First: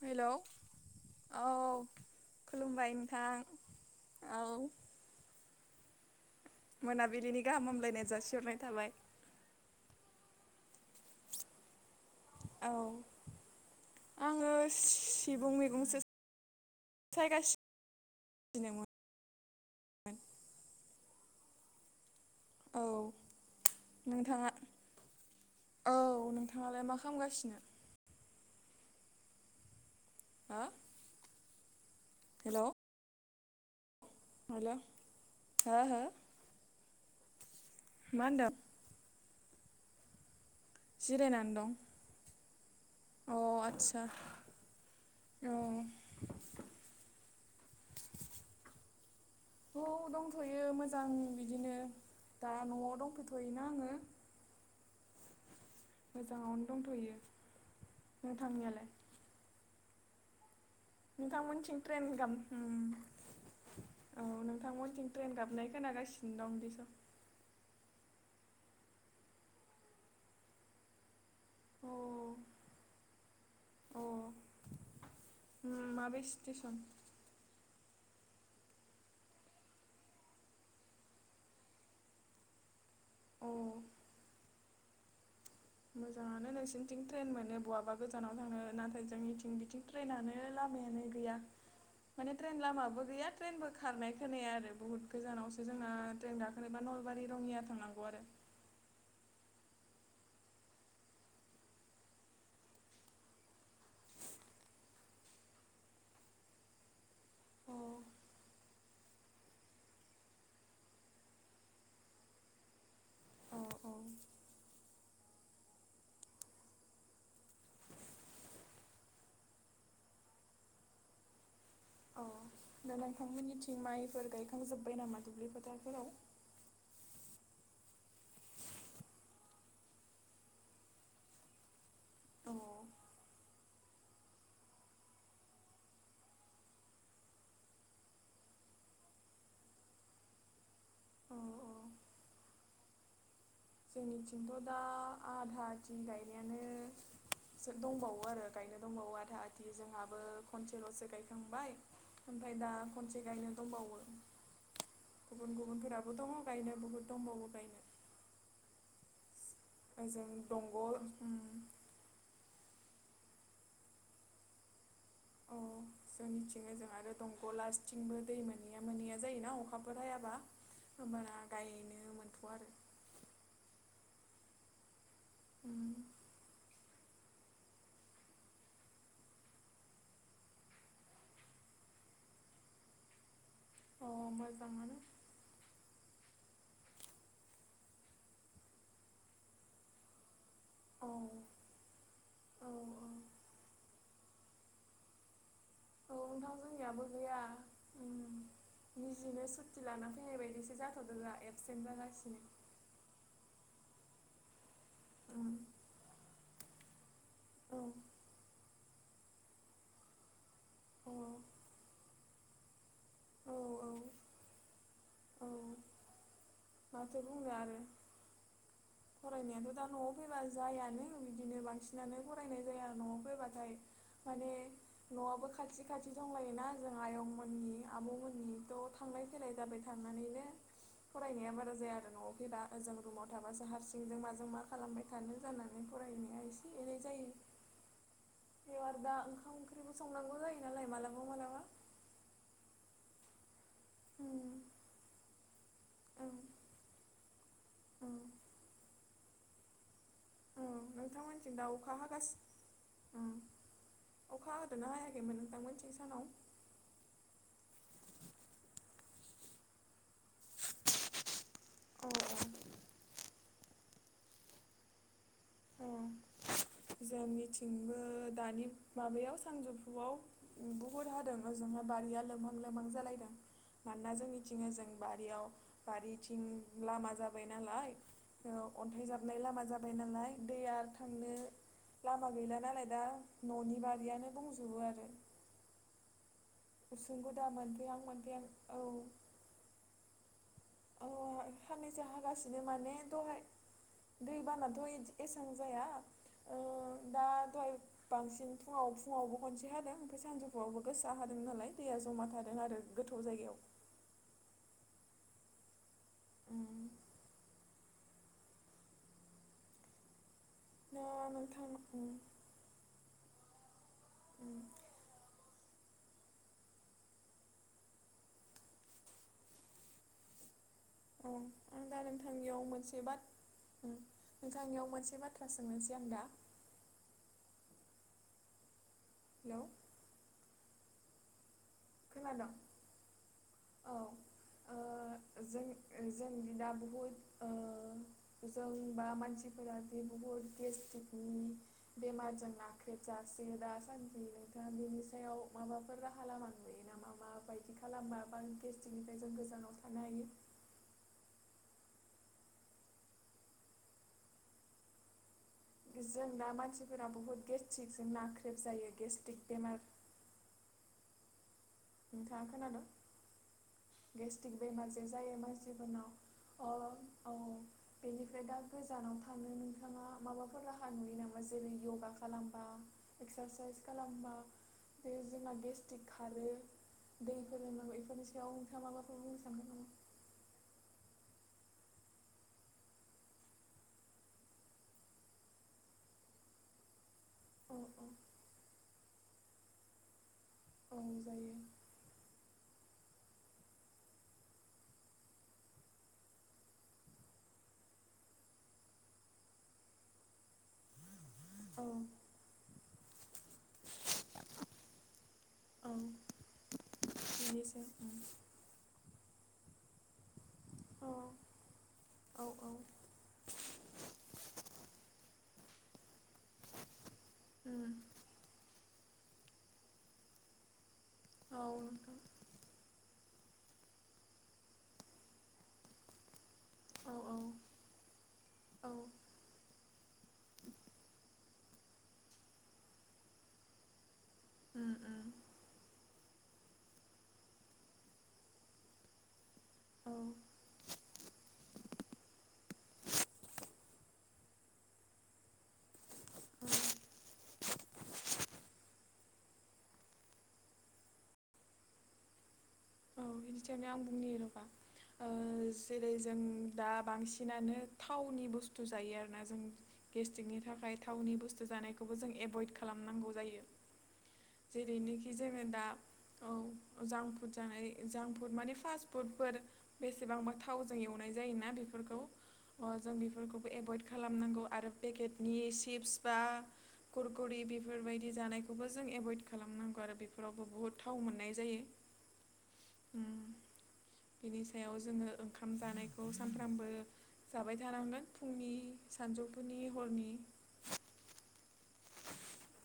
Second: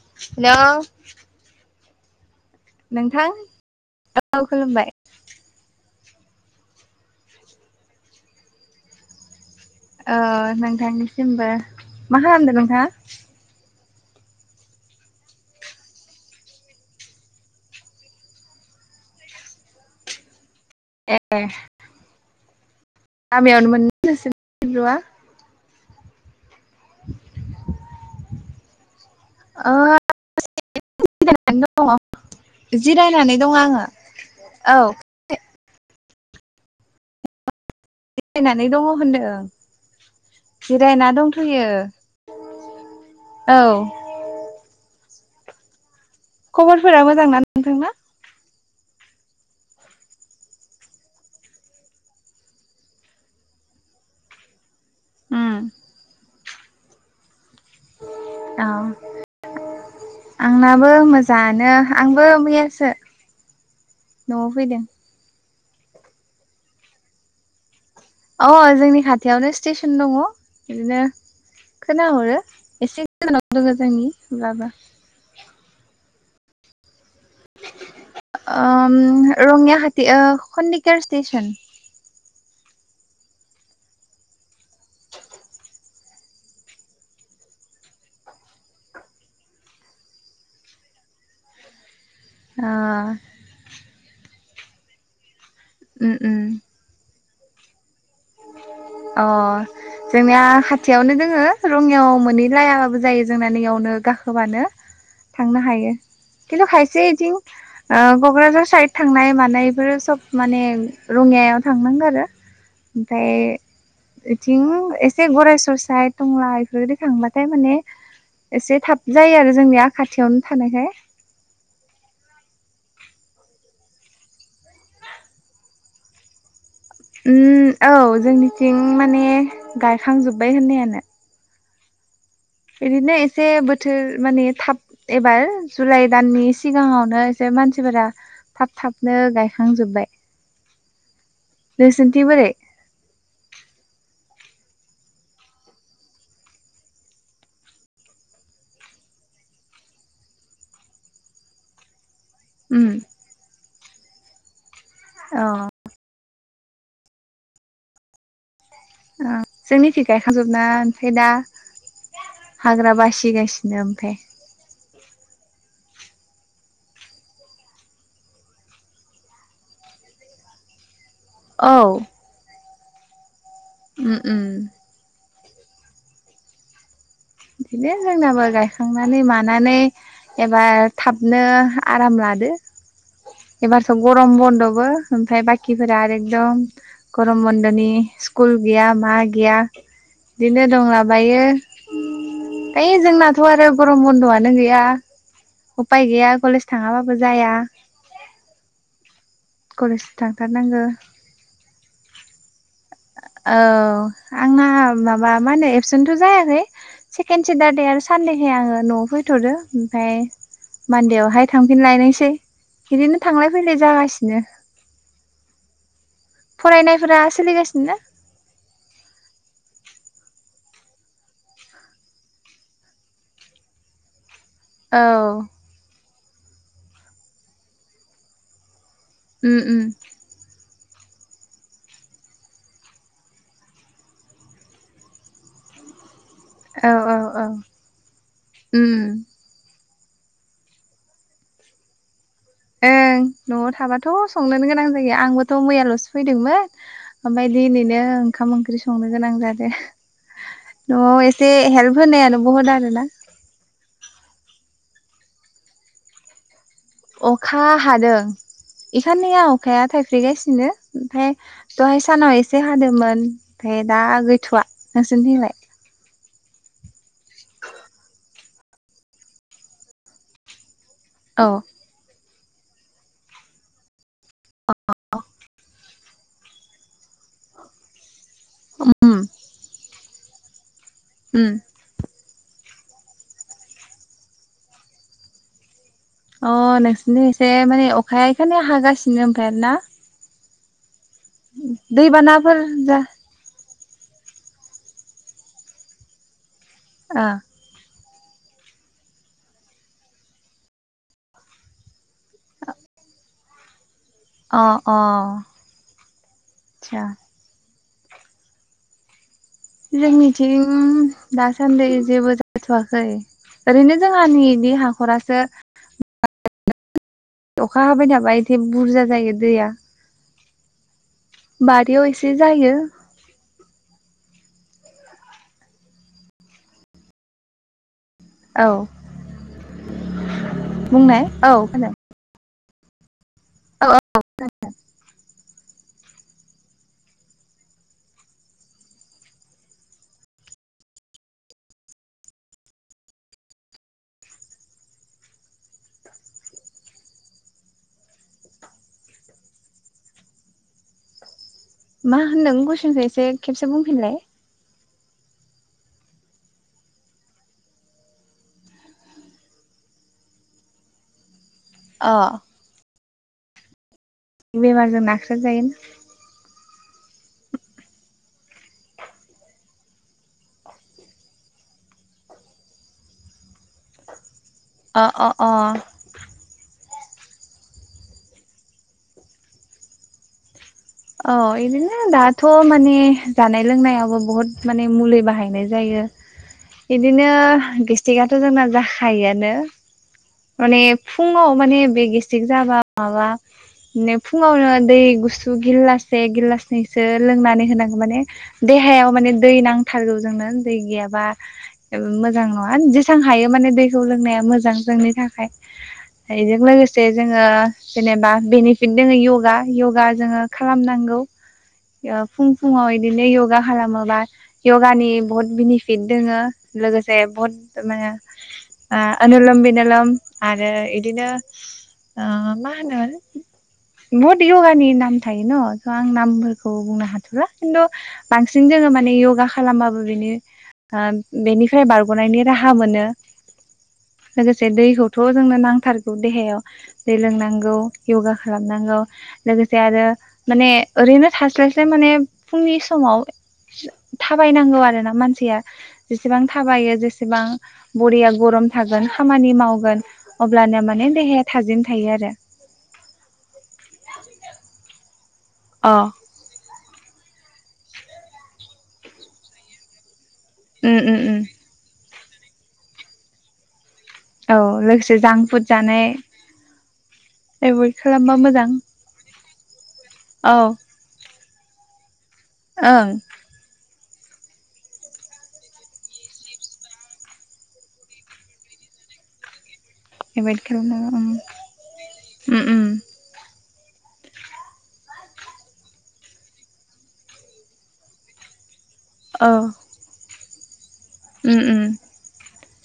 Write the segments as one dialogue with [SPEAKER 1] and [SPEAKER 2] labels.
[SPEAKER 1] हेल'
[SPEAKER 2] hello
[SPEAKER 1] औ खुलुमबाय नोंथां औ मोनाबिलिनि गाहाम हामलायनाय जासिहरनाय थाबाय।
[SPEAKER 2] ओ नोंथांनिसिमबो मा खालामदों नोंथाङा
[SPEAKER 1] औ आङो सिबुं मैगंसो सायगासिनोमोन।
[SPEAKER 2] ए
[SPEAKER 1] औ
[SPEAKER 2] गामियावनो मोनो
[SPEAKER 1] नोंथाङा
[SPEAKER 2] सिब्रुआ
[SPEAKER 1] औ नोंथांङालाय मा खामगासिनो?
[SPEAKER 2] ओ
[SPEAKER 1] हो
[SPEAKER 2] [unintelligible]
[SPEAKER 1] हेलौ
[SPEAKER 2] जिरायनानै दङ आङो।
[SPEAKER 1] हेलौ
[SPEAKER 2] औ
[SPEAKER 1] हो हो मा होनदों
[SPEAKER 2] जिरायनानै दङ होनदों। जिरायना
[SPEAKER 1] जिरायनानै
[SPEAKER 2] दंथ'यो
[SPEAKER 1] दं अ
[SPEAKER 2] औ
[SPEAKER 1] आदसा औ
[SPEAKER 2] खबरफोरा मोजां ना नोंथांना?
[SPEAKER 1] थ दंथ'यो मोजां बिदिनो दा न'आव दंफैथ'योना आङो।
[SPEAKER 2] उम
[SPEAKER 1] मोजाङावनो दंथ'यो।
[SPEAKER 2] अ
[SPEAKER 1] नोंथांनियालाय
[SPEAKER 2] आंनाबो मोजांआनो
[SPEAKER 1] नोंथांमोनथिं ट्रेन
[SPEAKER 2] आंबो
[SPEAKER 1] गाम
[SPEAKER 2] मैयासो
[SPEAKER 1] उम औ
[SPEAKER 2] न'आव फैदों।
[SPEAKER 1] नोंथांमोनथिं ट्रेन गाबनाय खोनागासिनो दं बिस स'
[SPEAKER 2] अ जोंनि खाथियावनो स्टेसन दङ बिदिनो खोनाहरो एसे गोजानाव दोङो
[SPEAKER 1] अ
[SPEAKER 2] जोंनि होमब्लाबो
[SPEAKER 1] उम माबे स्टेसन?
[SPEAKER 2] ओम रङिया हाथि ओ खन्दिकर स्टेसन।
[SPEAKER 1] अ मोजाङानो नोंसिनिथिं ट्रेन मोनो बहाबा गोजानाव थांनो नाथाय जोंनिथिं बिथिं ट्रेनानो लामायानो गैया।
[SPEAKER 2] [inaudible]
[SPEAKER 1] माने ट्रेन
[SPEAKER 2] ओ
[SPEAKER 1] लामाबो गैया ट्रेनबो खारनाय खोनाया आरो बहुत गोजानावसो जोंना
[SPEAKER 2] उम
[SPEAKER 1] ट्रेन
[SPEAKER 2] उम
[SPEAKER 1] गाखोनोबा नल बारि रङिया थांनांगौ आरो
[SPEAKER 2] अ जोंनिया खाथियावनो दोङो रङियाव मोनै लायाबाबो जायो जोंना नैयावनो गाखोबानो थांनो हायो खिन्थु खायसे इथिं
[SPEAKER 1] अ
[SPEAKER 2] ओ क'क्राझार साइद थांनाय मानायफोर सब माने रङियायाव थांनांगो आरो ओमफाय
[SPEAKER 1] औ औ
[SPEAKER 2] इद थिं एसे गराय ससायट टंला एफोरबायदि थांबाथाय माने एसे थाब जायो आरो जोंनिया खाथियावनो थानायखाय।
[SPEAKER 1] अ दा नोंथांमोननिथिं माइफोर गायखांजोब्बाय नामा दुब्लि फोथारफोराव।
[SPEAKER 2] उम औ जोंनिथिं माने गायखांजोब्बाय होननायानो।
[SPEAKER 1] अ
[SPEAKER 2] बिदिनो एसे बोथोर माने थाब। एबार जुलाइ दाननि सिगाङावनो एसे मानसिफोरा। थाब थाबनो गायखांजोब्बाय।
[SPEAKER 1] अ ओ
[SPEAKER 2] नोंसिन्थिं बोरै?
[SPEAKER 1] जोंनिथिंथ' दा आधा आथि गायनायानो सो दंबावो आरो गायनो दंबावो आधा आधि जोंहाबो खनसेल'सो गायखांबाय। ओमफाय दा
[SPEAKER 2] उम
[SPEAKER 1] खनसे गायनो दंबावो
[SPEAKER 2] अ
[SPEAKER 1] गुबुन गुबुनफोराबो दङ। गायनो बुहुद दंबावो गायनो।
[SPEAKER 2] अ जोंनिथि
[SPEAKER 1] ओजों
[SPEAKER 2] गायखांजोबना
[SPEAKER 1] दंग'
[SPEAKER 2] ओमफ्राय दा।
[SPEAKER 1] उम
[SPEAKER 2] हाग्रा बासिगासिनो ओमफ्राय।
[SPEAKER 1] औ जोंनिथिंनो जों आरो दंग' लास्थिंबो दै मोनैया मोनैया जायोना अखाफोर हायाबा होमबाना
[SPEAKER 2] औ
[SPEAKER 1] गायनो मोनथ' आरो
[SPEAKER 2] उम उम
[SPEAKER 1] उम
[SPEAKER 2] बिदिनो जोंनाबो गायखांनानै मानानै एबार थाबनो आराम लादो एबारस'
[SPEAKER 1] अ
[SPEAKER 2] गरम बन्द'बो
[SPEAKER 1] मोजाङानो
[SPEAKER 2] ओमफ्राय बा [unintelligible] खिफोरा आरो एकदम गरम बन्द'नि स्कुल गैया मा गैया बिदिनो
[SPEAKER 1] औ
[SPEAKER 2] दंलाबायो
[SPEAKER 1] औ
[SPEAKER 2] ओइ जोंनाथ' आरो गरम बन्द'आनो गैया उपाय
[SPEAKER 1] औ
[SPEAKER 2] गैया
[SPEAKER 1] नोंथां
[SPEAKER 2] कलेज
[SPEAKER 1] जोंनियाबो
[SPEAKER 2] थाङाबाबो
[SPEAKER 1] गैया
[SPEAKER 2] जाया
[SPEAKER 1] उम निजिनो सुति
[SPEAKER 2] कलेज
[SPEAKER 1] लाना फैनाय बायदिसो
[SPEAKER 2] थांथारनांगो
[SPEAKER 1] जाथ'दों [unintelligible] एबसेन्ट जागासिनो
[SPEAKER 2] औ आंना माबा
[SPEAKER 1] उम
[SPEAKER 2] मा होनो एबसेन्थ' जायाखै सेकेणड सेटारडे आरो
[SPEAKER 1] औ
[SPEAKER 2] सानडे [unintelligible] आङो न'आव फैथ'दो ओमफाय मान्देआवहाय थांफिन लायनोसै बिदिनो थांलाय
[SPEAKER 1] औ
[SPEAKER 2] फैलाय
[SPEAKER 1] औ
[SPEAKER 2] जागासिनो
[SPEAKER 1] औ
[SPEAKER 2] फरायनायफोरा
[SPEAKER 1] माथो बुंनो आरो
[SPEAKER 2] सोलिगासिनो ना?
[SPEAKER 1] फरायनायाथ' दा न'आव फैबा जायानो बिदिनो बांसिनानो फरायनाय जाया न'आव फैबाथाय माने
[SPEAKER 2] औ
[SPEAKER 1] न'आबो खाथि खाथि दंलायोना जों आयंमोननि आबौमोननि त [unintelligible] थांलाय फैलाय
[SPEAKER 2] उम
[SPEAKER 1] जाबाय
[SPEAKER 2] उम
[SPEAKER 1] थांनानैनो फरायनाया [unintelligible] बारा जाया आरो न'आवखै दा ओजों रुमाव थाबासो हारसिंजों माजों मा खालामबाय थानो जानानै फरायनाया एस
[SPEAKER 2] औ
[SPEAKER 1] [unintelligible]
[SPEAKER 2] औ
[SPEAKER 1] जायो
[SPEAKER 2] औ
[SPEAKER 1] बे
[SPEAKER 2] उम
[SPEAKER 1] आरो दा ओंखाम ओंख्रिबो संनांगौ जायो नालाय मालाबा मालाबा
[SPEAKER 2] ओं न'आव थाबाथ' संनोनो गोनां जायो आंबोथ' मैयाल'सो फैदोंमोन ओमफाय दि नैनो ओंखाम ओंख्रि संनो गोनां जादो न एसे
[SPEAKER 1] नोंथांमोनथिं दा अखा
[SPEAKER 2] हेल्प
[SPEAKER 1] हागासि
[SPEAKER 2] होनायानो बहुद आरो ना
[SPEAKER 1] अखा हदोना हायाखैमोन नोंथांमोनथिं सानाव
[SPEAKER 2] अखा हादों इ खाननैया अखाया थाइफ्रिगासिनो ओमफाय दहाय सानाव
[SPEAKER 1] अ
[SPEAKER 2] एसे हादोमोन ओमफाय दा गैथ'वा नोंसोरनिथिं लाय
[SPEAKER 1] अ जोंनिथिंबो दानि माबायाव सानजौफुआव बुहुत हादों
[SPEAKER 2] औ
[SPEAKER 1] ओजोंहा बारिया लोमहां लोमहां जालायदों मानोना जोंनिथिङो जों बारियाव बारिथिं लामा जाबाय नालाय ओ अन्थाइ जाबनाय लामा जाब [unintelligible] बाय नालाय दैया थांनो
[SPEAKER 2] उम
[SPEAKER 1] लामा गैला नालाय दा न'नि बारियानो बुंजोबो आरो
[SPEAKER 2] अ
[SPEAKER 1] गुसुं
[SPEAKER 2] नोंसोरनि
[SPEAKER 1] गुदा
[SPEAKER 2] एसे माने
[SPEAKER 1] मोनफैहां
[SPEAKER 2] अखाया इखायनो
[SPEAKER 1] मोनफैहां औ
[SPEAKER 2] हागासिनो ओमफ्राय आरो ना
[SPEAKER 1] औ सानैसो
[SPEAKER 2] दैबानाफोर
[SPEAKER 1] हागासिनो माने
[SPEAKER 2] जा
[SPEAKER 1] दहाय दै बानाथ'इद एसबां जाया ओ दा
[SPEAKER 2] ओ
[SPEAKER 1] दहाय बांसिन फुङाव फुङावबो खनसे हादों ओमफाय सानजौफुआवबो गोसा हादों नालाय दैया जमा थादों आरो गोथौ जायगायाव
[SPEAKER 2] अ अ
[SPEAKER 1] उम
[SPEAKER 2] जोंनिथिं
[SPEAKER 1] दा नोंथां
[SPEAKER 2] दासान्दै
[SPEAKER 1] उम
[SPEAKER 2] जेबो हाथ'वाखै ओरैनो
[SPEAKER 1] उम
[SPEAKER 2] जोंहानिनि हाख'रासो अखा हाबाय थाबा एसे बुरजा जायो दैया
[SPEAKER 1] औ आं दा
[SPEAKER 2] बारियाव एसे
[SPEAKER 1] नोंथांनियाव
[SPEAKER 2] जायो
[SPEAKER 1] मोनसे बाथ उम नोंथांनियाव मोनसे बाथ्रा सोंनोसै आं दा
[SPEAKER 2] औ
[SPEAKER 1] हेलौ
[SPEAKER 2] बुंनाय औ खोनादों
[SPEAKER 1] खोनादों औ ओ जों ओ जोंनिजों दा बहुद ओ जों बा मानसिफोरा बे बुहुद गेस्ट्रिकनि बेमारजों नाख्रेबजासे दासान्दि नोंथाङा बेनि सायाव माबाफोर राहा लामा नुयो ना मा माबायदि खालामबा गेस्टिकनिफ्राय जों गोजानाव थानो हायो
[SPEAKER 2] मा होनदों गुसुंसो एसे खेबसे बुंफिनलाय
[SPEAKER 1] जों दा मानसिफोरा बुहुत गेस्ट्रिकजों नाख्रेब जायो गेस्ट्रिक बेमार
[SPEAKER 2] अ
[SPEAKER 1] नोंथाङा खोनादों गेस्ट्रिक बेमारजों जे जायो मानसिफोरनाव अ औ बेनिफ्राय दा गोजानाव थानो नोंथाङा माबाफोर राहा नुयो नामा जेरै यगा खालामबा एक्सारसाइस खालामबा
[SPEAKER 2] अ
[SPEAKER 1] बे
[SPEAKER 2] अ
[SPEAKER 1] जोंना
[SPEAKER 2] अ
[SPEAKER 1] गेस्ट्रिक खारो दैफोरो लोंनांगौ बेफोरनि सायाव नोंथाङा मा माफोर बुंनो सानगोन नामा?
[SPEAKER 2] औ बिदिनो दाथ' माने जानाय लोंनायावबो बुहुत माने मुलि बाहायनाय जायो बिदिनो
[SPEAKER 1] औ
[SPEAKER 2] गेस्टिकआथ जोंना जाखायोआनो माने
[SPEAKER 1] औ
[SPEAKER 2] फुङाव
[SPEAKER 1] जायो
[SPEAKER 2] माने बे गेस जाबा माबा फुङावनो दै गुसु गिलाससे गिलासनैसो लोंनानै होनांगौ माने देहायाव माने दै नांथारगौ जोंनो दै गैयाबा
[SPEAKER 1] औ
[SPEAKER 2] मोजां नङा जेसां हायो माने दैखौ लोंनाया मोजां जोंनि थाखाय
[SPEAKER 1] औ
[SPEAKER 2] बेजों लोगोसे जोङो
[SPEAKER 1] बेनोसै
[SPEAKER 2] जेनेबा बेनिफिट दङ योगा योगा जोङो
[SPEAKER 1] औ
[SPEAKER 2] खालामनांगौ फुं
[SPEAKER 1] औ औ
[SPEAKER 2] फुङाव बिदिनो यगा खालामोबा यगानि बहुत बेनिफिट दोङो लोगोसे बहुत
[SPEAKER 1] उम
[SPEAKER 2] माने आ आनलोम बिनलोम आरो बिदिनो
[SPEAKER 1] औ नोंथां
[SPEAKER 2] ओ मा होनो बहुत यगानि नाम थायो न' थ' आं नामफोरखौ बुंनो
[SPEAKER 1] औ औ
[SPEAKER 2] हाथला खिन्थु बांसिन
[SPEAKER 1] औ
[SPEAKER 2] जोङो माने यगा खालामबाबो बिनि ओ बेनिफ्राय बारग'नायनि राहा मोनो लोगोसे
[SPEAKER 1] उम
[SPEAKER 2] दैखौथ'
[SPEAKER 1] उम
[SPEAKER 2] जोंनो नांथारगौ देहायाव दै लोंनांगौ यगा खालामनांगौ लोगोसे आरो
[SPEAKER 1] औ
[SPEAKER 2] माने ओरैनो थास्लायस्लाय माने फुंनि समाव थाबायनांगौ आरोना मानसिया जेसेबां
[SPEAKER 1] औ
[SPEAKER 2] थाबायो जेसेबां बरिया गरम थागोन खामानि मावगोन अब्लानो माने देहाया थाजिम थायो आरो
[SPEAKER 1] औ बिनि सायावनो आं बुंनि रबा ओ
[SPEAKER 2] अ
[SPEAKER 1] जेरै जों दा बांसिनानो थावनि बुस्थु जायो आरोना जों गेस्ट्रिकनि थाखाय
[SPEAKER 2] उम उम
[SPEAKER 1] थावनि
[SPEAKER 2] उम
[SPEAKER 1] बुस्थु जानायखौबो जों एभयड खालामनांगौ जायो
[SPEAKER 2] औ लोगोसे
[SPEAKER 1] जेरैनोखि
[SPEAKER 2] जांक
[SPEAKER 1] जोङो
[SPEAKER 2] फुड
[SPEAKER 1] दा
[SPEAKER 2] जानाय
[SPEAKER 1] औ जांफुद जानाय
[SPEAKER 2] एभयड
[SPEAKER 1] जां
[SPEAKER 2] खालामबा
[SPEAKER 1] फुड
[SPEAKER 2] मोजां
[SPEAKER 1] माने फास्ट फुडफोर बेसेबांबा
[SPEAKER 2] औ
[SPEAKER 1] थावजों एवनाय जायोना बेफोरखौ अ
[SPEAKER 2] ओं
[SPEAKER 1] जों बेफोरखौबो एभयड खालामनांगौ आरो पेकेटनि चिप्स बा खुरखरि बेफोरबायदि जानायखौबो जों एभयड खालामनांगौ आरो बेफोरावबो बुहुत थाव मोननाय जायो
[SPEAKER 2] उ उम
[SPEAKER 1] उम बिनि सायाव जोङो ओंखाम जानायखौ सानफ्रामबो जाबाय थानांगोन फुंनि
[SPEAKER 2] औ
[SPEAKER 1] सानजौफुनि हरनि
[SPEAKER 2] उम उम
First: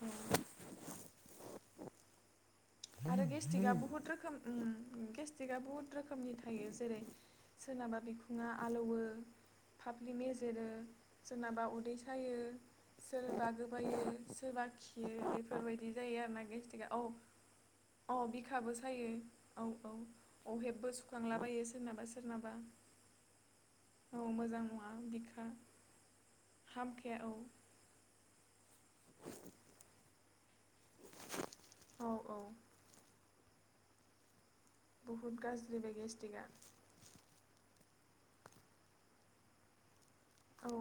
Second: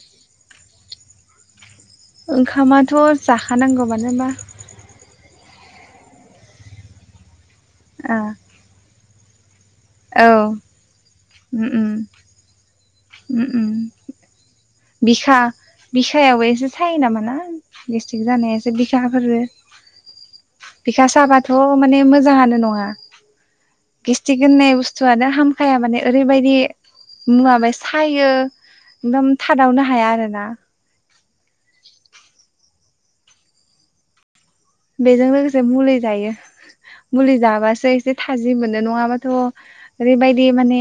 [SPEAKER 1] औ
[SPEAKER 2] ओंखामा
[SPEAKER 1] आरो गेस्ट्रिकआ बुहुत रोखोम उम गेस जेकआ बहुत रोखोमनि थायो जेरै सोरनाबा
[SPEAKER 2] ओ
[SPEAKER 1] बिखुङा
[SPEAKER 2] औ
[SPEAKER 1] आलौयो
[SPEAKER 2] उम उम
[SPEAKER 1] [inaudible]
[SPEAKER 2] उम
[SPEAKER 1] सोरबा
[SPEAKER 2] उम
[SPEAKER 1] गोबायो सोरबा खियो
[SPEAKER 2] बिखा
[SPEAKER 1] बेफोरबायदि जायो आरो ना गेस्टिकआ अ
[SPEAKER 2] गेस्ट्रिक जानायासो बिखा [unintelligible]
[SPEAKER 1] औ औ अहेबबो
[SPEAKER 2] बिखा साबाथ'
[SPEAKER 1] सुखांलाबायो
[SPEAKER 2] माने
[SPEAKER 1] सोरनाबा सोरनाबा
[SPEAKER 2] मोजाङानो नङा।
[SPEAKER 1] औ
[SPEAKER 2] गेस्टिक
[SPEAKER 1] मोजां
[SPEAKER 2] होननाय
[SPEAKER 1] नङा
[SPEAKER 2] बुस्थुआनो
[SPEAKER 1] बिखा
[SPEAKER 2] हामखाया माने ओरैबायदि
[SPEAKER 1] हामखाया औ
[SPEAKER 2] मुवा [unintelligible] सायो एकदम थादावनो हाया आरो ना
[SPEAKER 1] औ औ
[SPEAKER 2] बेजों
[SPEAKER 1] बुहुद
[SPEAKER 2] लोगोसे
[SPEAKER 1] गाज्रि बे
[SPEAKER 2] मुलै जायो।
[SPEAKER 1] गेस्टिकआ
[SPEAKER 2] मुलि जाबासो एसे थाजिम मोनो नङाबाथ' ओरैबायदि
[SPEAKER 1] औ
[SPEAKER 2] माने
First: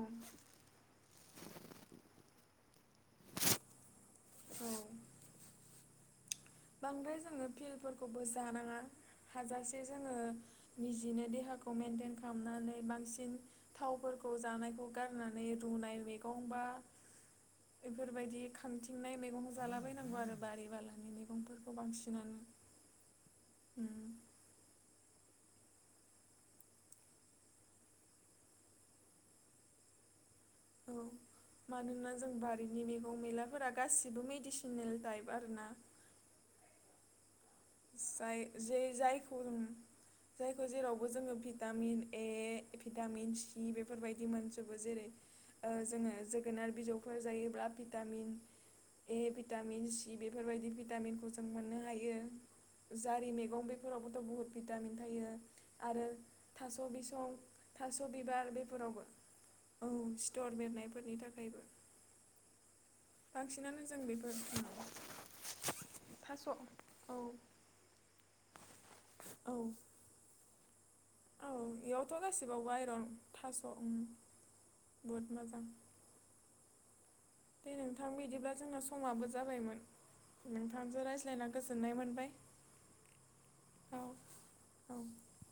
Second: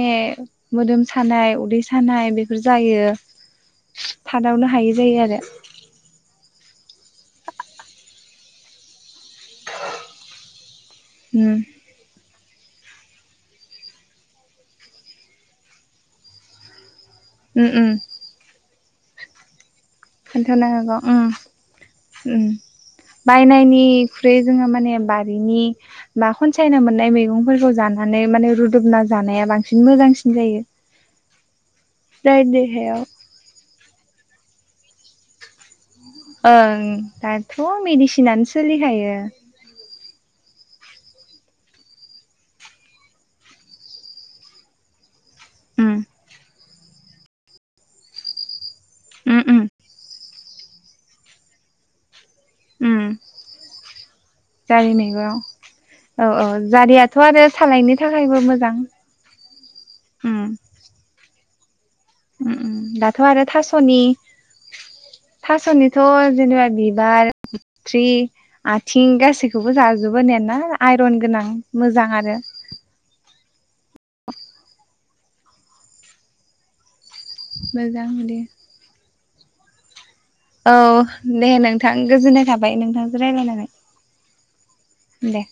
[SPEAKER 2] मोदोम सानाय उदै सानाय बेफोर जायो थादावनो हायै जायो आरो
[SPEAKER 1] बांद्राय जोङो फिल्डफोरखौबो जानाङा हाजासे जोङो निजिनो
[SPEAKER 2] उम
[SPEAKER 1] देहाखौ मेनटेन खामनानै बांसिन थावफोरखौ जानायखौ गारनानै रुनाय मैगं बा
[SPEAKER 2] उम उम
[SPEAKER 1] बेफोरबायदि खांथिंनाय मैगंखौ जा जालाबायनांगौ आरो बारि
[SPEAKER 2] खोन्थानो हागौ
[SPEAKER 1] बालानि
[SPEAKER 2] उम
[SPEAKER 1] मैगंफोरखौ बांसिनानो उम
[SPEAKER 2] ख्रै जोङो माने बारिनि बा खनसायना मोननाय मैगंफोरखौ जानानै माने रुदुबना जानाया बांसिन मोजांसिन जायो।
[SPEAKER 1] औ मानोना जों
[SPEAKER 2] जाय
[SPEAKER 1] बारिनि
[SPEAKER 2] देहायाव
[SPEAKER 1] मैगं मैलाफोरा गासिबो मेडिसिनेल टाइप आरो ना
[SPEAKER 2] ओं
[SPEAKER 1] जाय
[SPEAKER 2] मेडिसिनानो
[SPEAKER 1] जे
[SPEAKER 2] सोलिखायो
[SPEAKER 1] जायखौ जायखौ जेरावबो जोङो भिटामिन ए भिटामिन सि बेफोरबायदि मोनजोबो जेरै ओ
[SPEAKER 2] उम
[SPEAKER 1] जोङो जोगोनार बिजौफोर जायोब्ला भिटामिन ए
[SPEAKER 2] उम उम
[SPEAKER 1] भिटामिन सि [unintelligible] बेफोरबायदि भिटामिनखौ जों मोननो हायो।
[SPEAKER 2] उम
[SPEAKER 1] जारि मैगं बेफोरावबोथ' बुहुत
[SPEAKER 2] जारि
[SPEAKER 1] भिटामिन थायो
[SPEAKER 2] मैगं
[SPEAKER 1] आरो
[SPEAKER 2] औ औ
[SPEAKER 1] थास'
[SPEAKER 2] जारियाथ'
[SPEAKER 1] बिसं
[SPEAKER 2] आरो सालायनो
[SPEAKER 1] थास'
[SPEAKER 2] थाखायबो
[SPEAKER 1] बिबार
[SPEAKER 2] मोजां
[SPEAKER 1] बेफोरावबो औ
[SPEAKER 2] उम
[SPEAKER 1] सिथर बेरनायफोरनि थाखायबो
[SPEAKER 2] उम उम दाथ' आरो
[SPEAKER 1] बांसिनानो
[SPEAKER 2] थास'नि
[SPEAKER 1] जों बेफोर
[SPEAKER 2] थासनिथ'
[SPEAKER 1] थास' औ
[SPEAKER 2] जेनेबा बिबार
[SPEAKER 1] औ
[SPEAKER 2] थ्रि आथिं गासैखौबो जाजोबो नोना
[SPEAKER 1] औ इयावथ' गासिबाव आइरन थास' बहुद मोजां दे नोंथां
[SPEAKER 2] मोजां बिदि
[SPEAKER 1] बिदिब्ला जोंना समाबो जाबायमोन।
[SPEAKER 2] औ
[SPEAKER 1] नोंथांजों रायज्लायना
[SPEAKER 2] दे नोंथां
[SPEAKER 1] गोजोननाय मोनबाय
[SPEAKER 2] गोजोननाय थाबाय नोंथांजों राय्लायनानै
[SPEAKER 1] औ औ
[SPEAKER 2] दे।